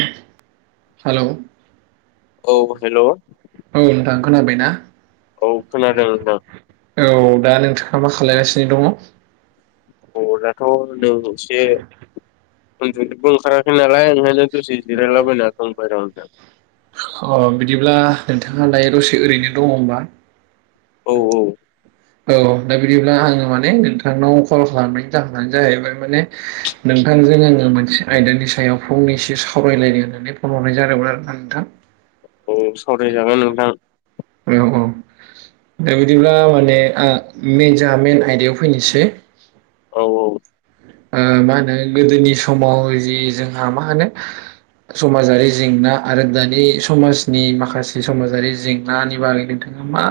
ओहो हेलौ औ हेल' [inaudible] औ नोंथां। खोनाबायना? औ खोनादों आं खोनादों। औ दा नोंथाङा मा खालायगासिनो दङ? अ दाथ' दं एसे। उन्दुबो ओंखाराखै नालाय ओंखायनो दसे जिरायलाबायना दं बायेराव। अ बिदिब्ला नोंथाङालाय दसे ओरैनो दङ होमबा? औ औ। औ दा बिदिब्ला आङो माने नोंथांनाव कल खालामनायनि जाहोनानो जाहैबाय माने नों नोंथांजों आङो मोनसे आयदानि सायाव फंनैसो सावरायलायदों होननानै फन हरनाय जादोंमोन आरोना नोंथां। औ सावरायजागोन नोंथां। औ औ दा बिदिब्ला माने ओ मेन जों मेन आयदायाव फैनोसै। औ औ। ओ मा होनो गोदोनि समाव जि जोंहा मा होनो समाजारि जेंना आरो दानि समाजनि माखासे समाजारि जेंनानि बागै नोंथां। मा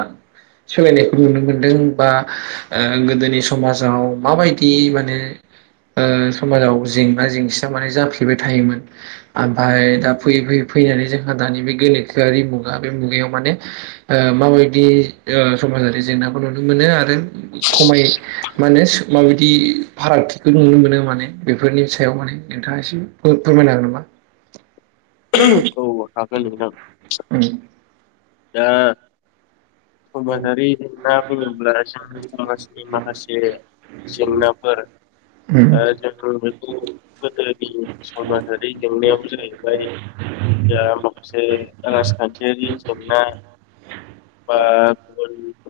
सोलायनायखौ नुनो मोनदों बा ओ गोदोनि समाजाव माबायदि माने [inaudible] ओ समाजाव जेंना जेंसिया माने जाफ्लेबाय थायोमोन ओमफ्राय दा फैयै फैयै फैनानै जोंहा दानि बे गोनोखोआरि मुगा बे मुगायाव माने ओ माबायदि ओ समाजारि जेंनाखौ नुनो मोनो आरो खमाय मा होनो माबायदि फारागथि बेखौ नुनो मोनो माने। बेफोरनि सायाव माने नोंथाङा एसे फोरमायनो हागोन नामा? औ हागोन उम नोंथां। दा [inaudible] समाजारि जेंना बुङोब्ला जोंनि समाजनि माखासे जेंनाफोर ओ जों बेखौ गोदोनि समाजारि जेंनायाबो जाहैबाय जा माखासे राजखान्थियारि जेंना बा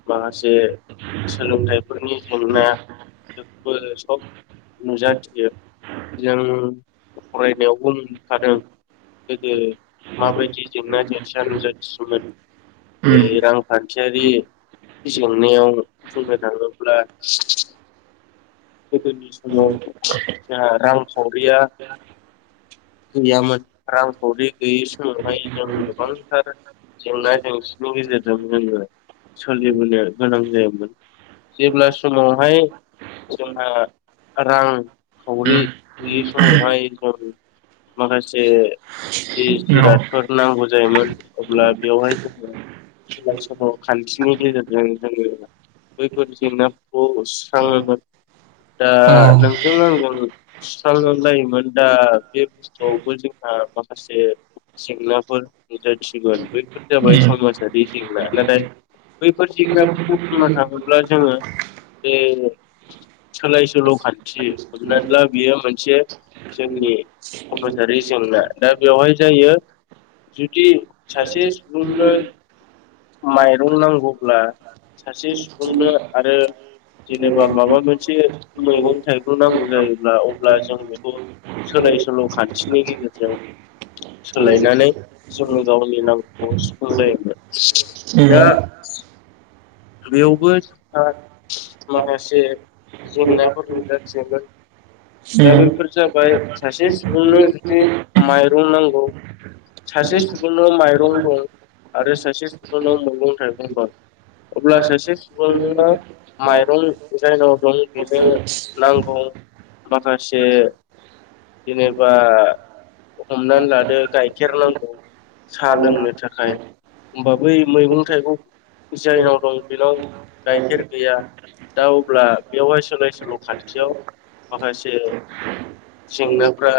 माखासे सोलोंथाइफोरनि जेंना फोर सब नुजाथियो जों फरायनायाव बुंखादों गोदो माबायदि जेंना जेंसिया नुजाथि दोंमोन। बे रांखान्थियारि जेंनायाव बुंनो थाङोब्ला [inaudible] गोदोनि समाव जोंहा रांखावरिया गैयामोन रां खावरि गैयि समावहाय जों गोबांथार जेंना जेंसिनि गेजेरजों जोङो। सोलिबोनो गोनां जायोमोन जेब्ला समावहाय जोंहा रांखावरि गैयि समावहाय जों माखासे जि जिरादफोर नांगौ जायोमोन। अब्ला बेवहाय जोङो सोलय सल' खान्थिनि गेजेरजों जोङो बैफोर जेंनाफोरखौ सुस्राङोमोन। [inaudible] दा नोंजों आंजों सुस्रां जायोमोन दा बे बुस्थुआवबो जोंहा माखासे जेंनाफोर नुजासिगोन बैफोर जाबाय समाजारि जेंना नाथाय बैफोर जेंनाफोरखौ बुंनो थाङोब्ला जोङो बे सोलाय सोल' खान्थि हमनानै ला बियो मोनसे जोंनि समासारि जेंना दा बेवहाय जायो। जुदि सासे सुबुंनो माइरं नांगौब्ला सासे सुबुंनो आरो जेने बा माबा मोनसे मैगं थाइगं नांगौ जायोब्ला अब्ला जों बेखौ सोलाय सोल' खान्थिनि गेजेरजों सोलायनानै जों गावनि नामखौ [unintelligible] दा बेयावबो [unintelligible] माखासे जेंनाफोर नुजाथियोमोन दा बैफोर जाबाय सासे सुबुंनो जुदि माइरं नांगौ। सासे सुबुंनाव माइरं दं आरो सासे सुबुंनाव मैगं थाइगं दं अब्ला सासे सुबुंनो माइरं जायनाव दं बेनो नांगौ। माखासे जेनेबा हमनानै लादो गाइखेर नांगौ। साहा लोंनो थाखाय होनबा बै मैगं थाइगं जायनाव दं बेनाव गाइखेर गैया। दा अब्ला बेवहाय सोलाय सोल' खान्थियाव माखासे जेंनाफ्रा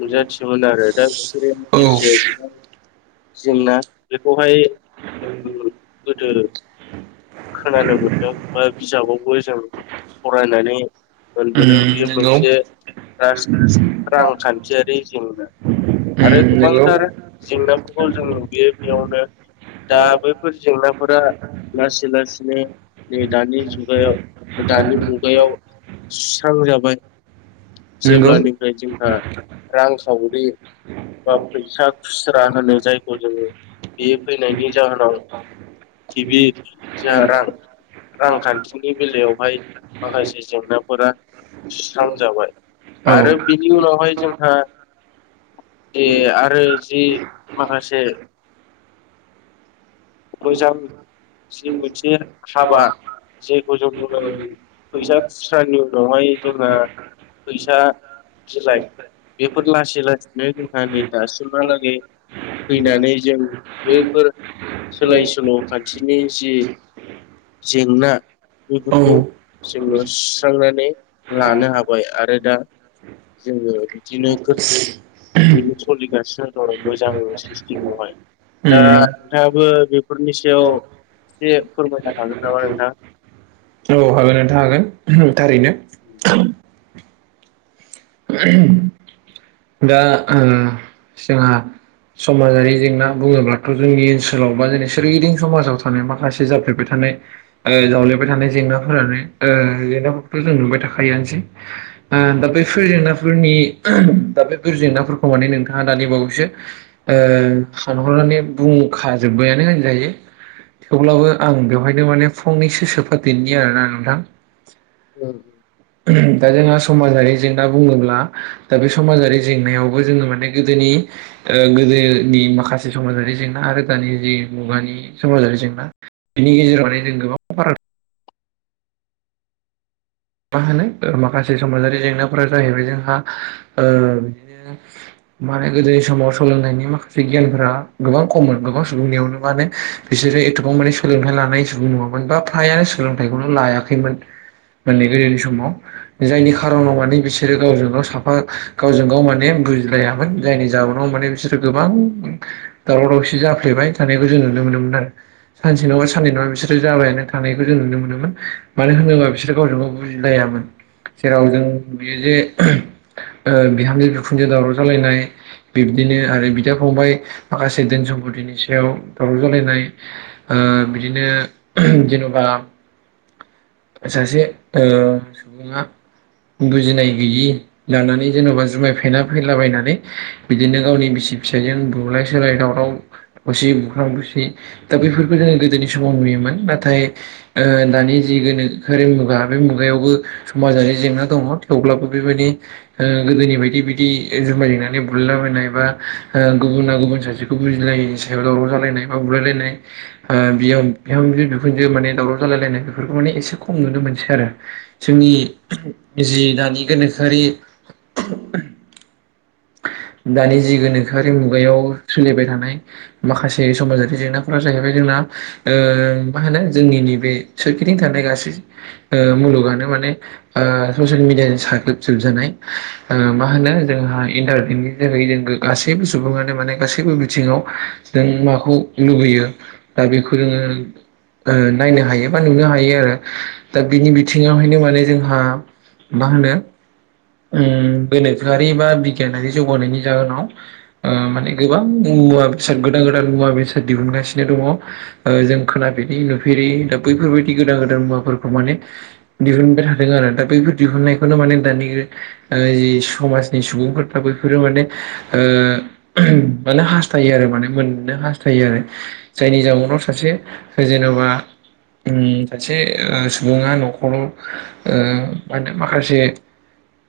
नुजाथियोमोन आरो दा [unintelligible] गोबां जोंना बेखौहाय [unintelligible] खोनानो मोनदों बा बिजाबावबो जों फरायनानै मोनबोदों बे मोनसे राज रांखान्थियारि जेंना क्ष आरो नंगौ गोबांथार जेंनाफोरखौ जों नुबोयो बेयावनो दा बैफोर जेंनाफोरा [unintelligible] लासिनो नै दानि जुगायाव दानि मुगायाव स्रां जाबाय। नंगौ जेब्लानिफ्राय जोंहा रांखावरि बा फैसा खुस्रा होनो जायखौ जोङो बे फैनायनि जाहोनाव गिबि जोंहा रां रांखान्थिनि बेलायावहाय माखासे जेंनाफोरा सुस्रांजाबाय औ आरो बिनि उनावहाय जोंहा [unintelligible] आरो जि माखासे मोजां जि मोनसे हाबा जेखौ जों [unintelligible] फैसा खुस्रानि उनावहाय जोंहा फैसा बिलाइ बेफोर लासै लासैनो जोंहा नै दासिमहालागै फैनानै जों बिलाइ बैफोर [unintelligible] सोलाय सोल' खान्थिनि जि जेंना औ बेफोरखौ उम जोङो सुस्रांनानै लानो हाबाय आरो दा जोङो बिदिनो [unintelligible] बेनो सोलिगासिनो दं मोजां सिस्टेमावहाय दा नोंथाङाबो बेफोरनि सायाव एसे फोरमायनो हागोन नामा नोंथां औ हागोन नोंथां हागोन थारैनो दा ओ जोंहा समाजारि जेंना बुङोब्लाथ' जोंनि ओनसोलाव बा जोंनि सोरगिदिं समाजाव थानाय माखासे जाफेरबाय था नाय जावलेबाय थानाय जेंनाफोरानो ओ जेंनाफोरखौथ' जों नुबाय थाखायोआनोसै ओ दा बे फोर जेंनाफोरनि दा बेफोर जेंनाफोरखौ माने नोंथाङा दानि बावैसो ओ सानहरनानै बुंखाजोब्बायानो होनजायो थेवब्लाबो आं बेवहायनो माने फंनैसो सोफादेरनि आरोना नोंथां नोंथां? दा जोंहा समाजारि जेंना बुङोब्ला दा बे समाजारि जेंनायावबो जोङो माने गोदोनि ओ गोदोनि माखासे समाजारि जेंना आरो दानि जि मुगानि समाजारि जेंना बेनि गेजेराव माने जों गोबां फाराग मा होनो माखासे समाजारि जेंनाफोरा जाहैबाय जोंहा ओ बिदिनो माने गोदोनि समाव सोलोंनायनि माखासे गियानफोरा गोबां खममोन गोबां सुबुंनियावनो माने बिस। जेरै एथ'बां माने सोलोंथाइ लानाय जुग नङामोन बा फ्रायानो सोलोंथाइखौनो लायाखैमोन। मोननै गोरोनि समाव जायनि खारनाव माने बिसोरो गावजों-गाव साफा गावजों-गाव माने बु । मिलायामोन जायनि जाहोनाव माने बिसोरो गोबां दावराव-दावसि जाफ्लेबाय थानायखौ जों नुनो मोनो दा सानसे नङा, साननै नङा बिसोरो जाबायानो थानायखौ जों नुनो मोनोमोन मानो होनोबा । बिसोर गावजों-गाव बुजिलायामोन। जेराव जों बियो जे ओ बिहामजो-बिखुनजो दावराव जालायनाय बि बिदिनो आरो बिदा-फंबाय माखासे धोन-सम्फतनि सायाव दावराव जालायनाय ओ बि। बिदिनो जेन'बा सासे ओ सुबुङा। बुजिनाय गैयि लानानै जेन'बा जुमाय फेना फैलाबायनानै बिदिनो गावनि बिसि। सि-फिसाइजों बुलाय सोलाय दावराव असि बुख्रां-बुसि दा बेफोरखौ जोङो गोदोनि समाव नुयोमोन नाथाय ओ दानि जि गोनो । होरों मुगा आगोल मुगायावबो समाजारि जेंना दङ' थेवब्लाबो बेबायदि ओ गोदोनि बायदि। दि बिदि ओ जुमाय लोंनानै बुलायला बायनाय बा ओ गुबुना गुबुन सासेखौ बुजिलायनि सायाव दावरा। बा बुलायलायनाय ओ बिय बिहामजो-बिखुनजो दावराव जालायनाय बेफोरखौ माने एसे ख खम नुनो मोनसै आरो जोंनि जि दानि गोनोखोआरि। [unintelligible] दानि जि गोनोखोआरि मुगायाव सोलिबाय थानाय माखासे समाजारि जेंनाफोरा जाहैबाय जोंना। ओ मा होनो जोंनि नि बे सोरखिथिं थानाय गासै ओ मुलुगानो माने। ओ ससिल मिडियानि साग्लोबजोबजानाय ओ मा होनो जोंहा। इन्टारभेटनि जोहै जों गो गासैबो सुबुङानो माने गासैबो बिथिङाव जों माखौ लुबैयो। दा बेखौ जोङो। ओ नायनो हायो बा, नुनो हायो आरो दा बिनि बिथिङावहायनो माने जोंहा। मा होनो उम गोनोखोआरि बा बि। जौगानायनि जाहोनाव ओ माने गोबां मुवा बेसाद गोदान-गोदान मुवा बेसाद दिहुननाय। गासिनो दङ' ओ जों खोनाफेरि नुफेरै दा बैफोरबायदि गोदान-गोदान मुवाफोरखौ माने। दिहुनबाय थादों आरो दा बैफोर दिहुननायखौनो माने दानि ओ जि समाजनि सुबुंफोर। ओ बैफोरो माने ओ माने हास्थायो आरो माने मोननो हास्थायो आरो। जायनि जाउनाव सासे जेनेबा सासे सुबुङा न'खराव ओ मा होनो माखासे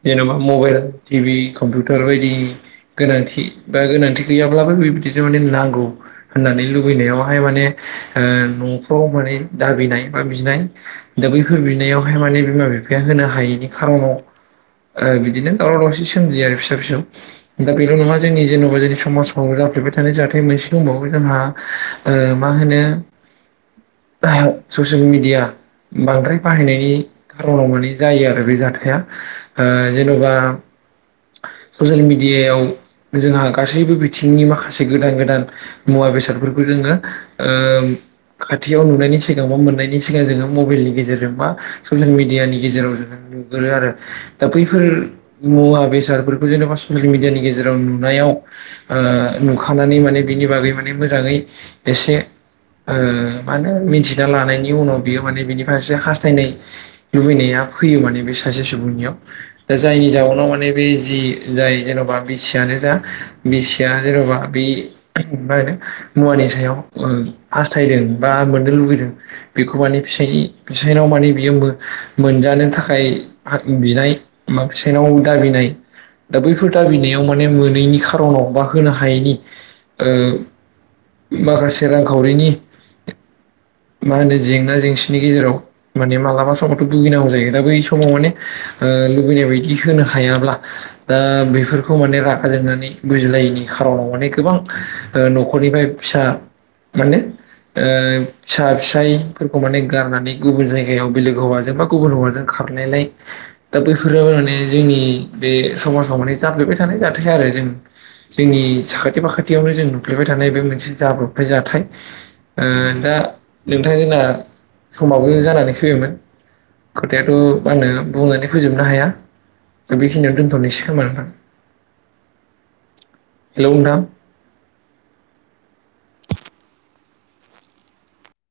जेनेबा मबाइल टिबि कम्पिउटार बायदि गोनांथि बा गोनांथि गैयाब्लाबो बेब्दिनो माने नांगौ होननानै लुबैनायावहाय माने ओ न'फ्राव माने दाबिनाय बा बिनाय दा बै होर बिनायावहाय माने बिमा बिफाया होनो हायैनि खार [unintelligible] ओ बिदिनो दावराव दावसि सोमजियो आरो [unintelligible] फिसा फिसौ दा बेल' नङा जोंनि जेन'बा जोंनि समाजाव जाफ्लेबाय थानाय जाथाय मोनसे दंबावो जोंहा ओ मा होनो ससियेल मिडिया बांद्राय बाहायनायनि खारनाव माने जायो आरो बे जाथाया ओ जेन'बा ससियेल मिडियायाव जोंहा गासैबो बिथिंनि माखासे गोदान गोदान मुवा बेसादफोरखौ जोङो ओ खाथियाव नुनायनि सिगां बा मोननायनि सिगां जोङो मबेइलनि गेजेरजों बा ससियेल मिडियानि गेजेराव जोङो नुगोरो आरो दा बैफोर मुवा बेस [unintelligible] जेनेबा ससियेल मिडियानि गेजेराव नुनायाव ओ नुखानानै माने बिनि बागै माने [unintelligible] मोजाङै एसे ओ मा होनो मिनथिना लानायनि उनाव, बियो माने बिनि फारसे हास्थायनाय लुबैनाया [unintelligible] फैयो माने बे सासे सुबुंनियाव, दा जायनि जाउनाव माने बे जि जाय जेन'बा बिसियानो जा बिसिया जेन'बा बे [unintelligible] मुवानि सायाव [unintelligible] हास्थायदों बा मोननो लुबैदों बेखौ माने फिसाय-फिसायनाव [unintelligible] माने बियो मो मोनजानो थाखाय हा बिनाय फिसायनाव दाबिनाय दा बैफोर दाबिनायाव माने मोनैनि खार'नाव बा होनो हायैनि माखासे रांखावरिनि मा होनो जेंना जेंसिनि गेजेराव माने मालाबा समावथ' भुगिनांगौ जायो दा बै समाव माने ओ लुबैनाय बायदि होनो हायाब्ला दा बेफोरखौ माने रागा जोंनानै बुजिलायैनि खारावलनानै गोबां ओ न'खरनिफ्राय फिसा माने ओ फिसा फिसायफोरखौ माने गारनानै गुबुन जायगायाव बेलेग हौवाजों बा गुबुन हौवाजों खारनायलाय दा बैफोरो माने जोंनि बे समाजाव माने जाफ्लेबाय थानाय जाथाय आरो जों जोंनि साखाथि फाखाथियावनो जों नुफ्लेबाय थानाय बे मोनसे जाब्रबनाय जाथाय ओ दा नोंथां जोंना समावबो जानानै फैबायमोन । खोथायाथ' आंनो बुंनानै फोजोबनो हाया दा बेखिनियाव दोन्थ'नोसै खोमा नोंथां । हेलौ नोंथां ।